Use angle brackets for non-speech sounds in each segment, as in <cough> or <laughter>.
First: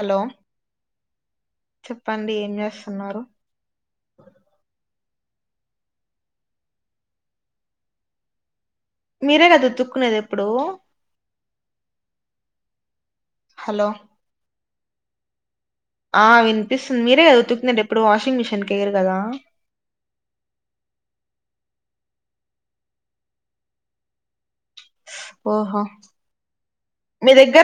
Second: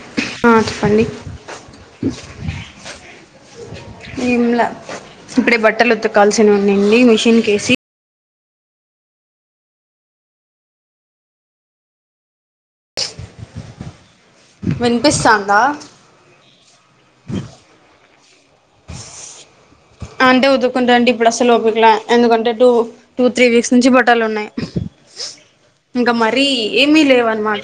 Hello హ చెప్పండి చెప్పండి ఏం చేస్తున్నారు ఏంలా ఇప్పుడే బట్టలు ఉతకాల్సి ఉండింది మిషిన్ క్కేసి మీరే కదా ఉతుక్కునేది ఎప్పుడూ హలో విన్పిస్సాందా ఆ విన్పిస్సుంది మీరే కదా ఉతుకునేదెప్పుడు వాషింగ్ మిషిన్కెయ్యరు గదా అంటే ఉదుకుంటండి ఇప్పుడస్సలు ఓపికలే ఎందుకంటే టు టూ త్రీ వీక్స్ నుంచి బట్టాలున్నై ఓహో ఇంకా మరీ ఏమి లేవన్నమాట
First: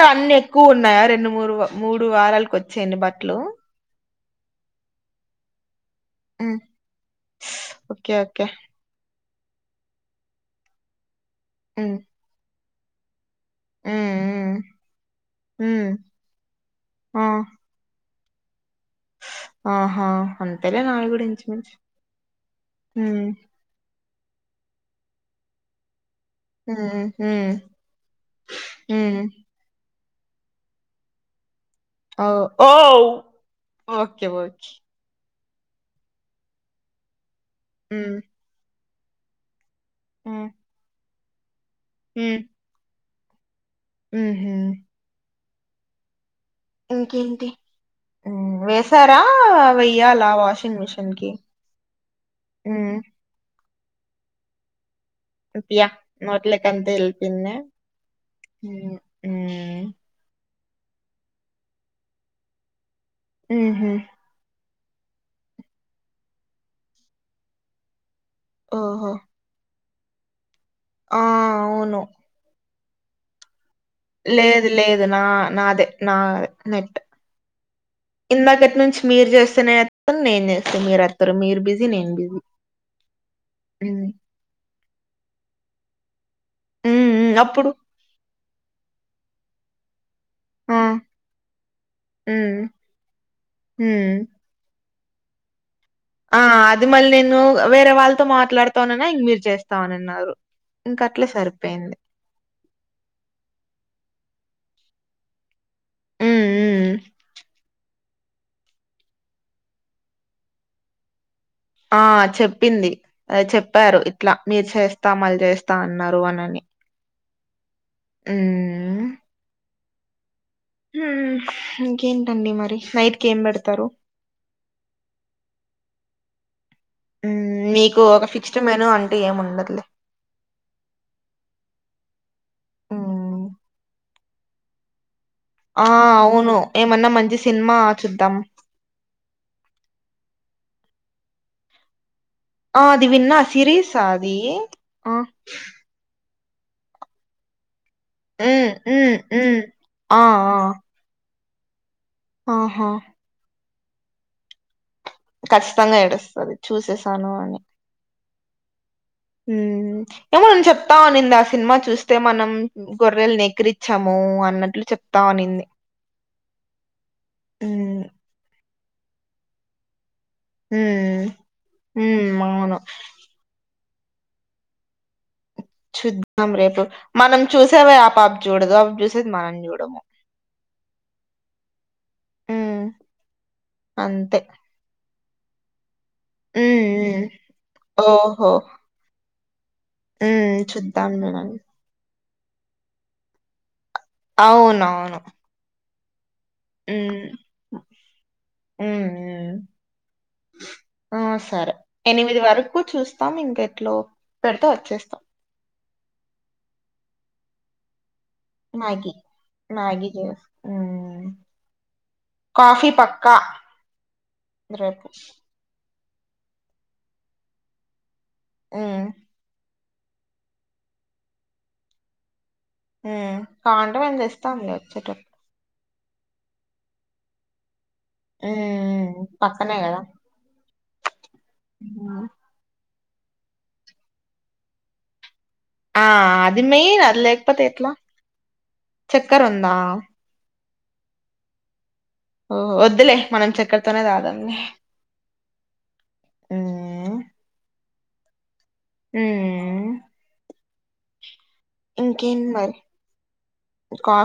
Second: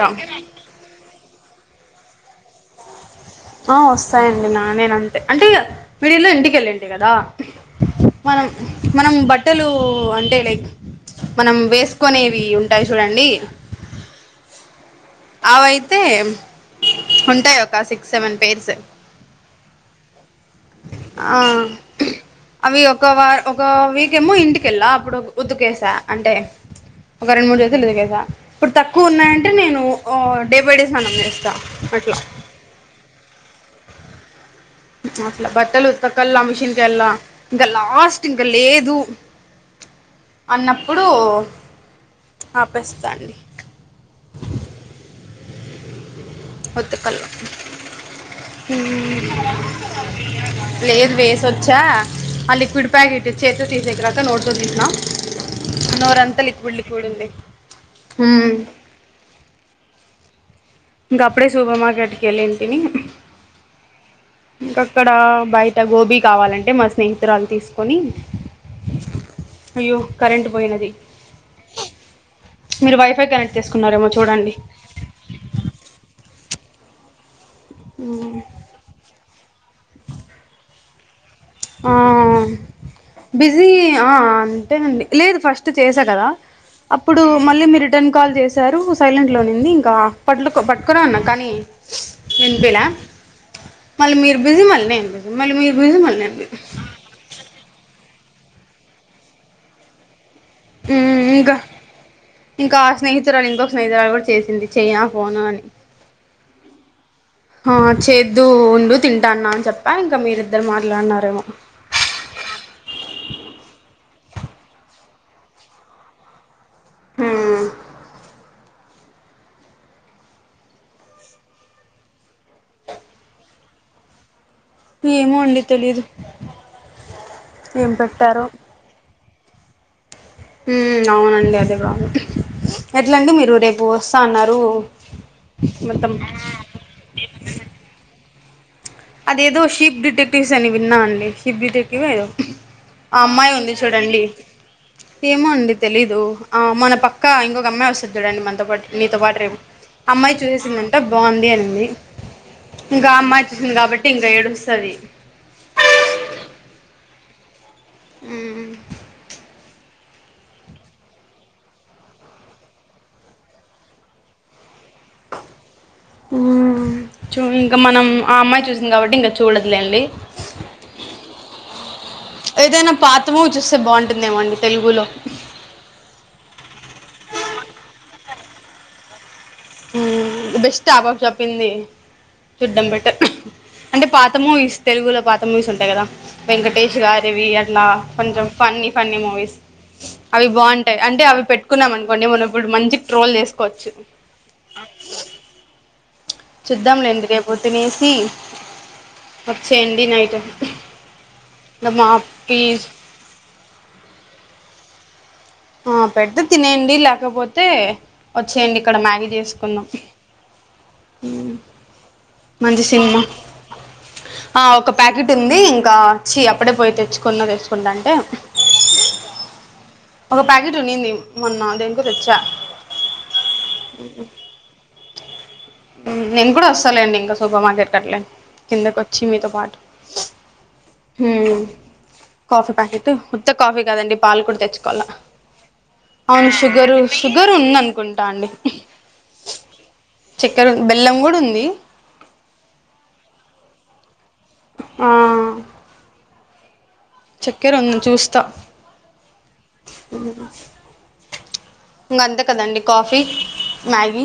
క్కువున్నాయా రెండు మూడు మూడు వారాల్కోచ్చేయన్ని బట్లూ ఆ వస్తాయండి నా నేనంతే అంటే ఫిడీల్లో ఉమ్ ఇంటికెళ్ళింటి గదా ఓకే మనం ఓకే మనం బట్టలు అంటే లైక్ మనం వేస్కోనేవి ఉంటై చూడండి ఉ ఉ అవైతే ఉమ్, ఆ ఉంటై ఒక సిక్స్ సెవెన్ పేర్స్ ఆహా అంతేలే నావి గూడా ఆ ఇంచుమించు అవి ఒక హు వా ఒక వీకేమో ఇంటికెళ్ళా అప్పుడు ఉతీకేసా అంటే ఉమ్ ఒక ఉమ్ రెండు మూడు జతలు ఉదుకేసా ఇప్పుడు ఉమ్ తక్కువున్నాయంటే నేను ఓ డే బై డే స్నానం జేస్తా ఓ ఔ ఓకే ఓకే అసలు బట్టలు ఉత్కక్కల్లా మిషిన్కెళ్లా ఇంకా ఉమ్ లాస్ట్ ఇంకా లేదు ఉమ్ అన్నప్పుడు ఉమ్ ఆపేస్తాండి ఉహు ఉతకల్ల ఇంకేంటి హ్మ్. హు వేశారా? వెయ్యాలా వాషింగ్ లేదు మిషన్‌కి? వేసొచ్చా అ లిక్విడ్ హ్మ్. ప్యాకెట్ చేత్తో తీసేకరాక నోట్తోతీస్నా యాహ్! నోరంతా లిక్విడ్ నోట్లోకంతే లిక్విడ్ ఉంది ఉ ఇంగప్పుడే సూపర్ మార్కెట్ కెళ్ళుంటిని ఉహు ఇంకక్కడ బైట గోబీ కావాలంటే మా స్నేహితురాలు తీస్కోని ఓహో! అయ్యో కరెంట్ పోయింది ఆ ఔను మీరు వైఫై కనెక్ట్ చేస్కున్నారేమో చు లేదు లేదు నా నాదే నా నెట్ ఇందాకట్నించి మీరు చేస్తేనేత్తను నేను చేస్తా మీరు ఎత్తరు మీరు బిజీ, ఆ నేను బిజీ. బిజీ హ్మ్. ఆ అంతేనండి లేదు ఫస్ట్ చేసా కదా హ్మ్. అప్పుడు హ్మ్. మళ్ళీ మీరు రిటర్న్ కాల్ చేసారు సైలెంట్ లో ఉన్నింది ఇంకా <unintelligible> ఆ! పట్కోనే ఉన్న కానీ హ్మ్. విన్పియలా మళ్ళీ హ్మ్. మీరు బిజీ మళ్ళ నేను బిజీ మళ్ళీ మీరు బిజీ మళ్ళీ నేను ఆ! బి అది మళ్ళీ నేను వేరే వాళ్తో మాట్లాడతొననా ఇంక మీరు చేస్తావున్నింన్నరు ఇంక అట్లే ఇంకా సరిపోయింది ఇంకా ఆ స్నేహితురాలు ఇంకో స్నేహితురాలు కూడ చేసింది చైనా ఫోను అని ఉ ఉ ఆ చేద్దువుండు తింటాన్నా అని చెప్పా ఇంకా మీరిద్దరు మాట్లాడ్నారేమో ఆ చెప్పింది చెప్పారు ఇట్ల మీరు చేస్తాం మళ్ చేస్త అన్నారు అనని ఉ హుహ్ ఇంకేంటండి మరి నైట్కేం పెడ్తరు ఏమో అండి తెలీదు ఉ ఏం మీకు ఒక పెట్టారో ఫిక్స్డ్ మెను అంటూ ఏముండదులే హు అవునండి అదే బాగు ఎట్లండి మ్మ్ మీరు రేపొస్త అన్నారు ఆ మొత్తం అవును ఏమన్న మంచి సినిమా చుద్దాం అదేదో షిప్ డిటెక్టివ్స్ అని విన్నా అండి షిప్ డిటెక్టివో ఏదో అది ఆ విన్నా అమ్మాయి ఉంది సిరీస్ ఆ చూడండి అది ఆ ఏమో అండి తెలీదు ఆ మన పక్కా ఇంగో అమ్మాయి చూడండి మనతో మ్మ్ పాటు మ్మ్ మీతో పాటు రేపు మ్మ్ ఆ అమ్మాయి ఆ చూసేసిందంట బాగుంది అనింది ఆహా ఇంకా ఆ అమ్మాయి చూసింది కాబట్టి ఇంక ఏడుస్తాది ఖచ్చితంగా ఏడుస్తది చూసేసాను అని ఉ ఉ <unintelligible> చెప్తా ఉన్నింది ఆ సినిమా చూస్తే మనం గొర్రెల్ని ఎక్కిరిచ్చము అన్నట్లు చెప్తావునింది ఉ చూ ఇంగ హ్మ్. మనం ఆ అమ్మాయి చూసింది కాబట్టి ఇంగ చూడొద్దులేండి హు హు అవును ఏదైనా పాత మూవీ చూస్తే బాగుంటుందేమోనండి తెలుగులో చూద్దాం రేపు మనం చూసేవే ఆ పాప జూడదు ఆమె చూసేది మనం జూ ఉ బెస్ట్ ఆ పాప చెప్పింది హ్మ్. చూడ్డం బెటర్ అంటే పాత అంతే. మూవీస్ తెలుగులో పాత మూవీసుంటై గదా హ్మ్. వెంకటేష్ హ్మ్. గారివి అట్లా కొంచెం ఓహో! ఫన్నీ ఫన్నీ మూవీస్ హ్మ్. అవి బాగుంటై చూద్దాం అంటే అవి మనం. పెట్టుకున్నామనుకోండి మనం అప్పుడు మంచి ట్రోల్ చేస్కోవచ్చు అవునవును చూద్దాంలేండి హ్మ్. రేపు హ్మ్. తినేసి హ్మ్. వచ్చేయండి నైట్ నా మాప్టీ తాం ఇంకెట్లో పెడితే ఒచ్చేస్త హా పెడ్తే తినేయండి లేకపోతే ఒచ్చేయండి ఇక్కడ మ్యాగీ చేస్కుందాం మ్యాగీ చేస్ హ్మ్. మంచి కాఫీ సిన్మ పక్కా ఆ ఒక రేపు ప్యాకెట్ ఉంది ఇంకా చీ అప్పుడే పోయి తెచ్చుకున్న తెచ్చుకుంటంటే ఉ ఒక ప్యాకెట్ ఉన్నింది మొన్న దేనికో దెచ్చ హు కాలంటే మేం దెస్తాం లే ఒచ్చేట నేన్కూడొస్తాలేండి ఇంగ సూపర్ మార్కెట్ కట్లే ఉమ్ కిందకొచ్చి మీతో పాటు పక్కనే హు మ్మ్ కాఫీ ప్యాకెట్ ఉత్త కాఫీ కాదండి పాలు కూడా తెచ్చుకోవాల ఆ ఔను అది షుగరు మెయిన్ అది లేకపోతే ఎట్లా షుగరుందనుకుంటా అండి చక్కెర ఉందా చక్కెర బెల్లం గూడుంది ఒద్దులే మనం చక్కెర్తోనే తాగుదాంలే ఆ ఉమ్ చక్కెరుంది చూస్తా ఉ ఇంగంతే ఇంకేంటి కదండి కాఫీ మ్యాగీ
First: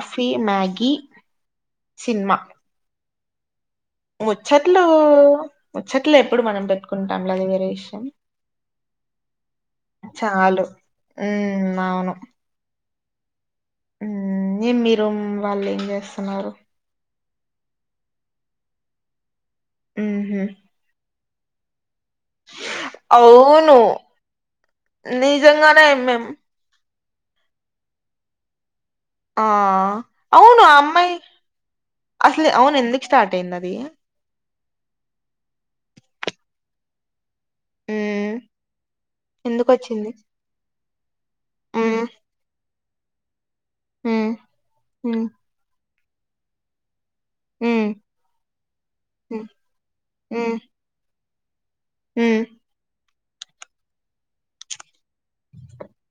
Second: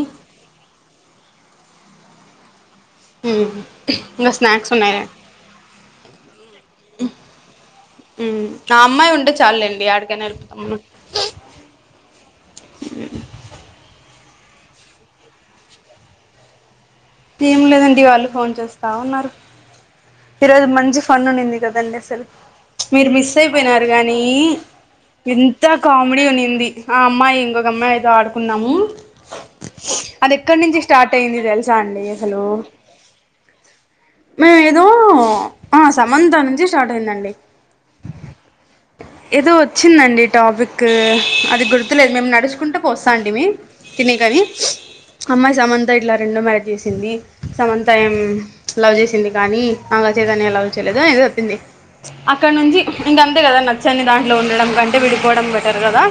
మ్యాగి సిన్మా ఉహు ఉహ్ ముచ్చట్లూ ముచ్చట్లే ఎప్పుడు మనం పెట్టుకుంటాం లే అది వేరే విషయం ఉ ఆ అమ్మాయి ఉంటే చాల్లేండి యాడికైనా ఎల్పోతాం చాలు ఉమ్ అవును ఉ మి మీ రూం వాళ్ళు ఏం జేస్తున్నారు ఏం లేదండి వాళ్ళు ఫోన్ చూస్తా ఉన్నారు ఉహు ఈరోజు మంచి ఫన్ ఉన్నింది కదండి అస్సలు మీరు మిస్ అవును అయిపోయినారు గానీ ఎంత నిజంగానే కామెడీ మేం ఉనింది ఆ అమ్మాయి ఇంకొకమ్మాయి ఏదో ఆడుకున్నాము ఆ అది ఎక్కడి అవును ఆ నుండి స్టార్ట్ అమ్మాయి అయ్యింది దెల్సాండి అస్సలు అసలు అవును ఎందుకు స్టార్ట్ అయింది అది ఏదో ఆ సమంత నుంచి స్టార్ట్ అయిందండి హ్మ్ ఏదో ఎందుకొచ్చింది వచ్చిందండి టాపిక్ అది హ్మ్ గుర్తులేదు మేము నడ్చుకుంటూ వస్సాంటిమి హ్మ్ తినేకని హ్మ్ అమ్మాయి సమంత ఇట్లా రెండో మ్యారేజ్ చేసింది సమంత హ్మ్ ఏం లవ్ చేసింది హ్మ్ కానీ నాగచైతన్య హ్మ్ లవ్ చేయలేదు అనేదో చెప్పింది హ్మ్ అక్కడ నుంచి ఇంక అంతే కదా నచ్చని దాంట్లో ఉండడం కం విడిపోవడం బెటర్ గదా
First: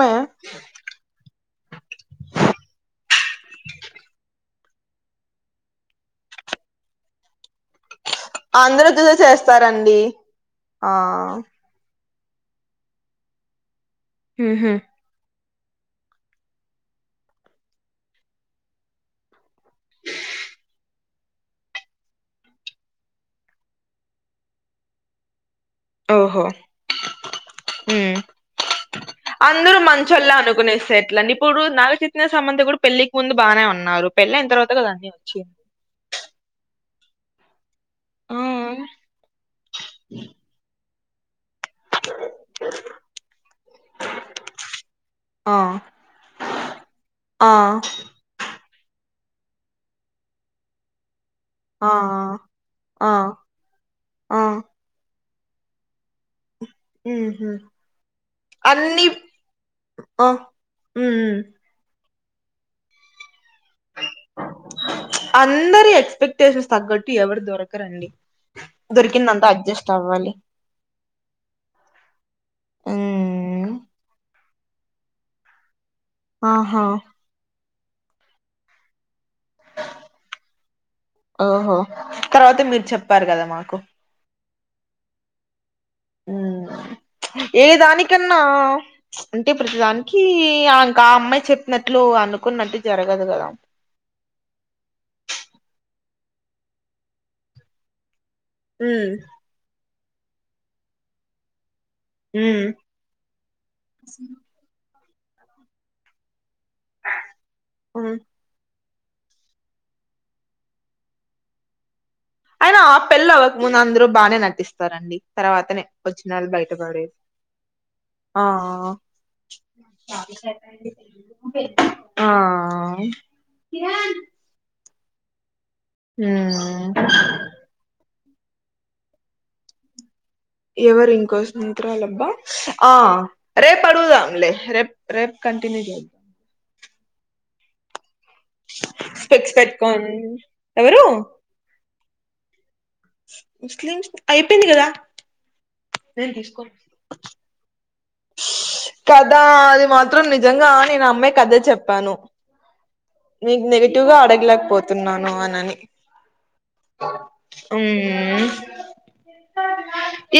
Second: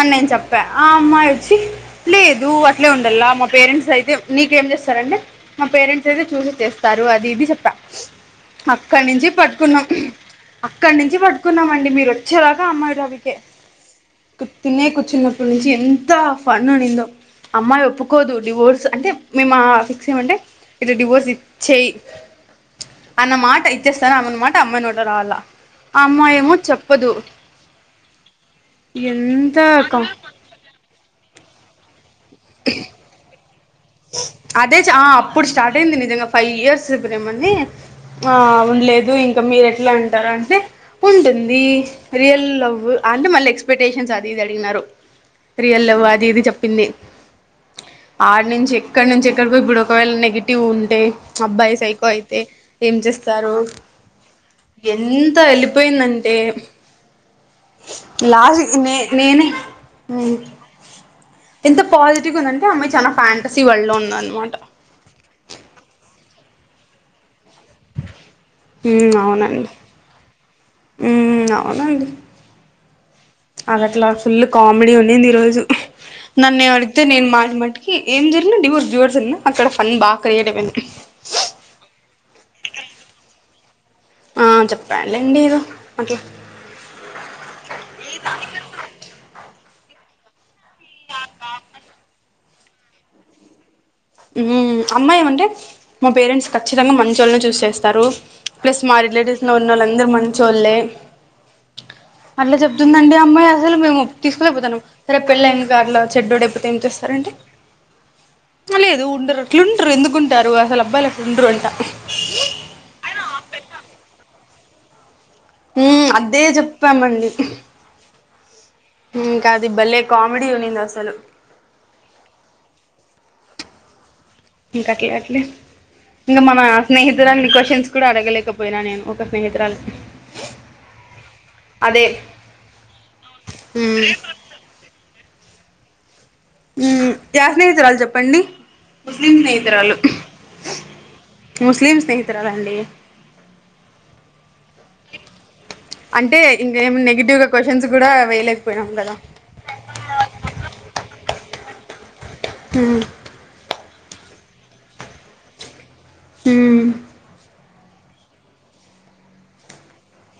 అని నేను చెప్పా ఆ అమ్మాయి ఒచ్చి లేదు అట్లే ఉండల్లా మా పేరెంట్స్ అయితే నీకేం చేస్తారంటే మా పేరెంట్స్ అయితే చూసి చేస్తారు అది ఇది చె అందరూ చూసే అక్కన్నించి పట్టుకున్నాం చేస్తారండి ఆ అక్కన్నించి పట్టుకున్నామండి మీరు వచ్చే దాకా ఆ అమ్మాయి టాపికే ఊహూ తినేకి కూర్చున్నప్పటినుంచి ఎంత ఫన్ ఉనిందో అమ్మాయి ఒప్పుకోదు డివోర్స్ అంటే మేమా ఫిక్సీ గుండే ఇటు డివోర్స్ ఇచ్చై అన్నమాట ఇచ్చేస్తానన్న మాట ఆ అమ్మాయి నోట రావాలా ఆ అమ్మాయేమో చెప్పదు హు అందరూ ఎంత మంచోల్ళ అనుకునేస్తే ఎట్లా ఇప్పుడు నాగ చైతన్య సమంత గూడా పెళ్ళికి ముందు బానే ఉన్నారు పెళ్ళైన తర్వాత గదండి ఒచ్చిం స్టార్టైంది నిజంగా ఫైవ్ ఇయర్స్ ఇప్పురేమండి ఆ ఉండ్లేదు ఇంకా మీరెట్లాంటారంటే ఉంటుం దీ రియల్ లవ్ అంటే మళ్ళీ ఎక్స్పెక్టేషన్స్ అదీ ఇది అడిగినారు ఆ ఆ రియల్ లవ్ అదీ ఇది చెప్పింది ఆ ఆడ్నించి ఎక్కన్నించి ఎక్కడ్కో ఇప్పుడు ఒకవేళ నెగిటివ్ ఉంటే అబ్బాయి ఆ సైకో అయితే ఏం ఆ చేస్తారు ఆ ఎంత ఎల్లిపోయిందంటే ఊహూ లాస్ట్ కి నే అన్ని నేనే ఆ ఉమ్ ఎంత పాజిటివ్ గా ఉందంటే అమ్మాయి చాలా ఫాంటసీ వరల్డ్ లో ఉందనమాట అందరి ఎక్స్పెక్టేషన్స్ తగ్గట్టు ఎవరు దొరకరండి హు దొరికిందంతా ఔనండి అడ్జస్ట్ అవ్వాలి ఉ ఔనండి ఉమ్ అదట్లా ఫుల్ కామెడీ ఉనింది ఈ రోజు ఆహా నన్నేమడిగ్తే నేను మాటి మాటి ఏం జరిగిన డివోర్స్ డివోర్స్ నా ఇగ అక్కడ ఫన్నీబాగ క్రియేట్ అయిపోయింది ఆహా తర్వాత మీరు చెప్పారు కదా మాకు ఆ చెప్పానులేండి ఏదో ఏ దానికన్నా అంటే ప్రతి దాని కీ ఆ క అమ్మాయి చెప్పినట్లు అనుకున్నట్టు జరగదు గదా ఉమ్ అమ్మాయి ఏమంటే మా పేరెంట్స్ ఖచ్చితంగా మంచోళ్ళని చూసి చేస్తారు ప్లస్ మా ఉమ్ రిలేటివ్స్ లో ఉన్నోళ్ళందరు మంచోళ్ళే అట్లా ఉమ్ జెప్తుందండి ఆ అమ్మాయి అసలు మేము తీసుకోలేక్పోతాన్నాం సరే పెళ్ళైంది ది గార్లో చెడ్డోడైపోతే ఏం చేస్తారండి ఉ ఆలేదో ఉండరు అట్లుండ్రూ ఎందుకుంటారు అసలు అబ్బాయిలు అట్లు ఉండరు అంట అయినా పెళ్లి అవ్వకముందు అందరూ బానే నటిస్తారండి తర్వాతనే మ్మ్ అదే ఒచ్చినోళ్ళు బయటపడేది చెప్పామండి ఆ ఇంకా అది భలే కామెడీ ఉన్నింది అసలు అ ఆ ఇంక అట్లే అట్లే ఇంగా మన హ్మ్ స్నేహితులన్ని క్వశ్చన్ కుడా అడగలేకపోయినా నేను ఒక స్నేహితురాలు ఎవరు ఇంకో స్నేహితురాలబ్బా ఆ రేపు మ్ అడుగుదాంలే రేప్ రేప్ కంటిన్యూ జే ఉహు యా స్నేహితురాలు చెప్పండి ముస్లిం స్పెక్ట్స్ స్నేహితురాలు పెట్టుకొని ఎవరు ముస్లిం స్నేహితురాలండి ముస్లిమ్స్ అయిపోయింది కదా నేను అంటే తీసుకోను ఇంకేం నెగిటివ్ గా క్వశ్చన్స్ గూడా వేయలేకపోయినం కదా దా అది మాత్రం నిజం గా నేను అమ్మాయి కదే చెప్పాను ఉహు నీక్ నెగటివ్ గా అడగ్లెక్పోతున్నాను అనని ఉహూ ఉమ్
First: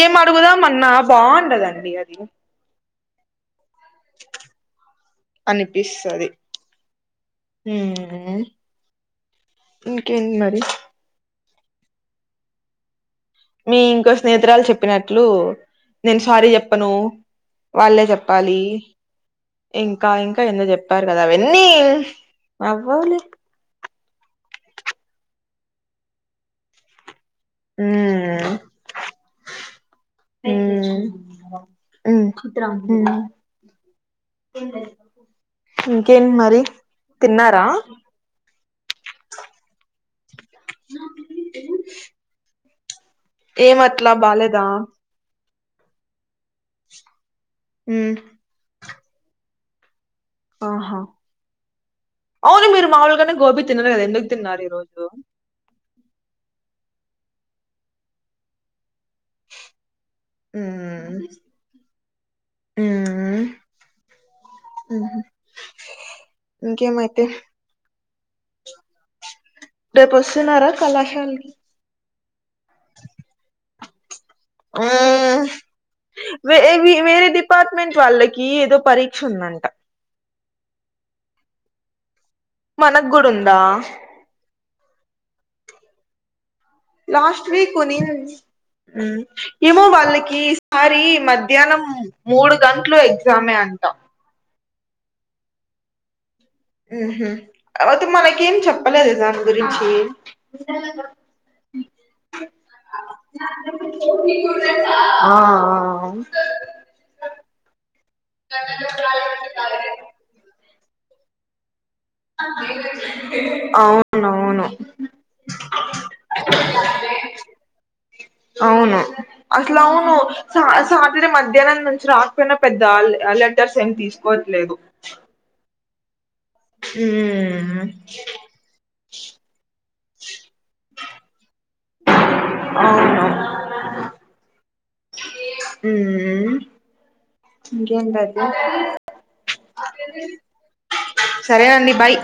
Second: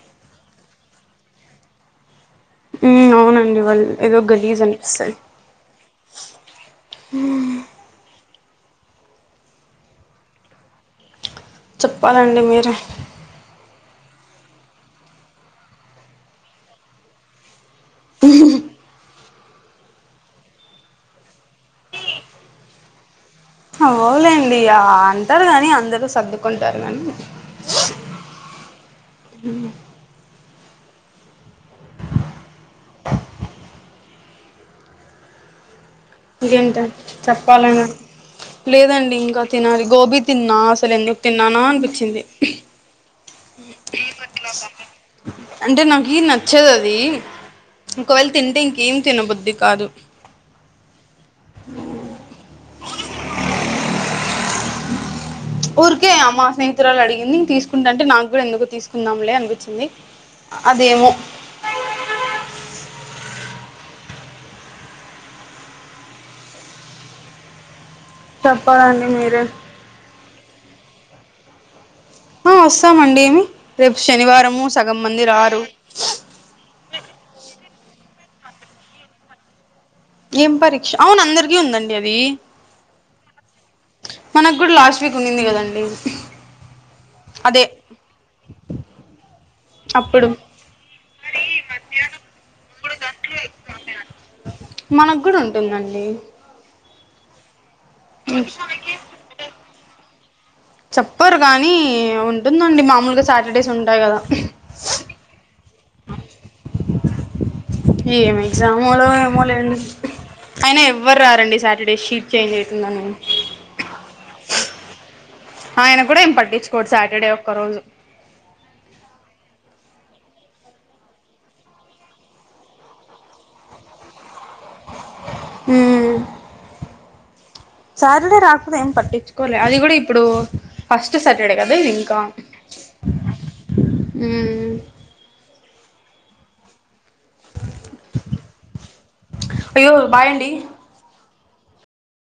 ఏం అడుగుదాం అన్నా బాగుండదండి అది ఉ ఔనండి వాళ్ళు ఏదో గలీజ్ అనిపిస్తది అనిపిస్సది ఉమ్ ఇంకేంది మరి చెప్పాలండి మీరే మీ ఇంకో స్నేహితురాలు చెప్పినట్లూ నేను సారీ చెప్పను వాళ్ళే చెప్పాలి ఇంకా ఇంకా ఎందో చెప్పారు గదా అవన్నీ అవ్వాలి అవులేండి అంటారు గాని అందరు సర్దుకుంటారు కానీ మ్మ్ హ మ్మ్ మ్మ్ ఇంకేం మరి ఇంకేంట తిన్నారా చెప్పాలనా లేదండి ఇంకా తినాలి గోబీ తిన్నా అసలు ఎందుకు తిన్నానా అనిపించింది ఏం అట్లా బాలేదా అంటే నాకీ నచ్చదది మ్మ్ ఒకవేళ తింటే ఇంకేం తినబుద్ది కాదు ఆహా అవును మీరు మాముూలుగనే గోబీ తినరు గదా ఎందుకు తిన్నారు ఈ రోజు ఊరికే అ మ్మా స్నేహితురాలు అడిగింది తీసుకుంటాంటే నాగ్గుడా ఎందుకో తీసుక్ కుందాంలే అనిపించింది అదేమో ఉమ్ ఊ ఉమ్ హ్ ఇంకేమయితే చెప్పాలండి మీరే రేపొస్తున్నారా కళాశాలకి రేపు శనివారము సగం మంది మ్మ్ రారు వే వే వేరే డిపార్ట్మెంట్ వాళ్ళకి ఏదో పరీక్ష ఉందంట ఏం పరీక్ష అవును అందరికీ ఉందండి అదీ మనగ్గుడ ఉందా మనగ్గుడ లాస్ట్ వీక్ ఉండింది ది కదండి లాస్ట్ అదే వీక్ ఉండిన్ ఏమో అప్పుడు వాళ్ళకి ఈసారి మధ్యాహ్నం మూడు గంటలు ఎగ్జామే అంటా మనగ్గుడ ఉంటుందండి కాపొతే మనకేం చెప్పలేదే దాని గురించి చెప్పరు గానీ ఉంటుందండి మామూలుగా సాటర్డేస్ ఉంటాయి గదా ఆ ఆ అయినా ఎవ్వరు రారండి సాటర్డే షీట్ చేంజ్ అవుతుందని అవునవును ఆయన గ్గుడ ఏం పట్టిచ్చుకోడు సాటర్డే ఒక్క రోజు అవును అసలవును సా సాటర్డే మధ్యాహ్నం నుంచి రాకపోయినా పెద్ద లె లెటర్స్ ఏం తీస్ కోట్లేవు ఉమ్ ఉమ్ సాటర్డే రాకున్న ఎం పట్టిచ్చు కోర్లే అది గూడ ఇప్పుడు ఫస్ట్ సాటర్డే కదా ఇది ఇంకా అవును ఉమ్ ఉ ఉమ్ ఇంకేంటండి అయ్యో బాయ్ అండి సరే అండి బాయ్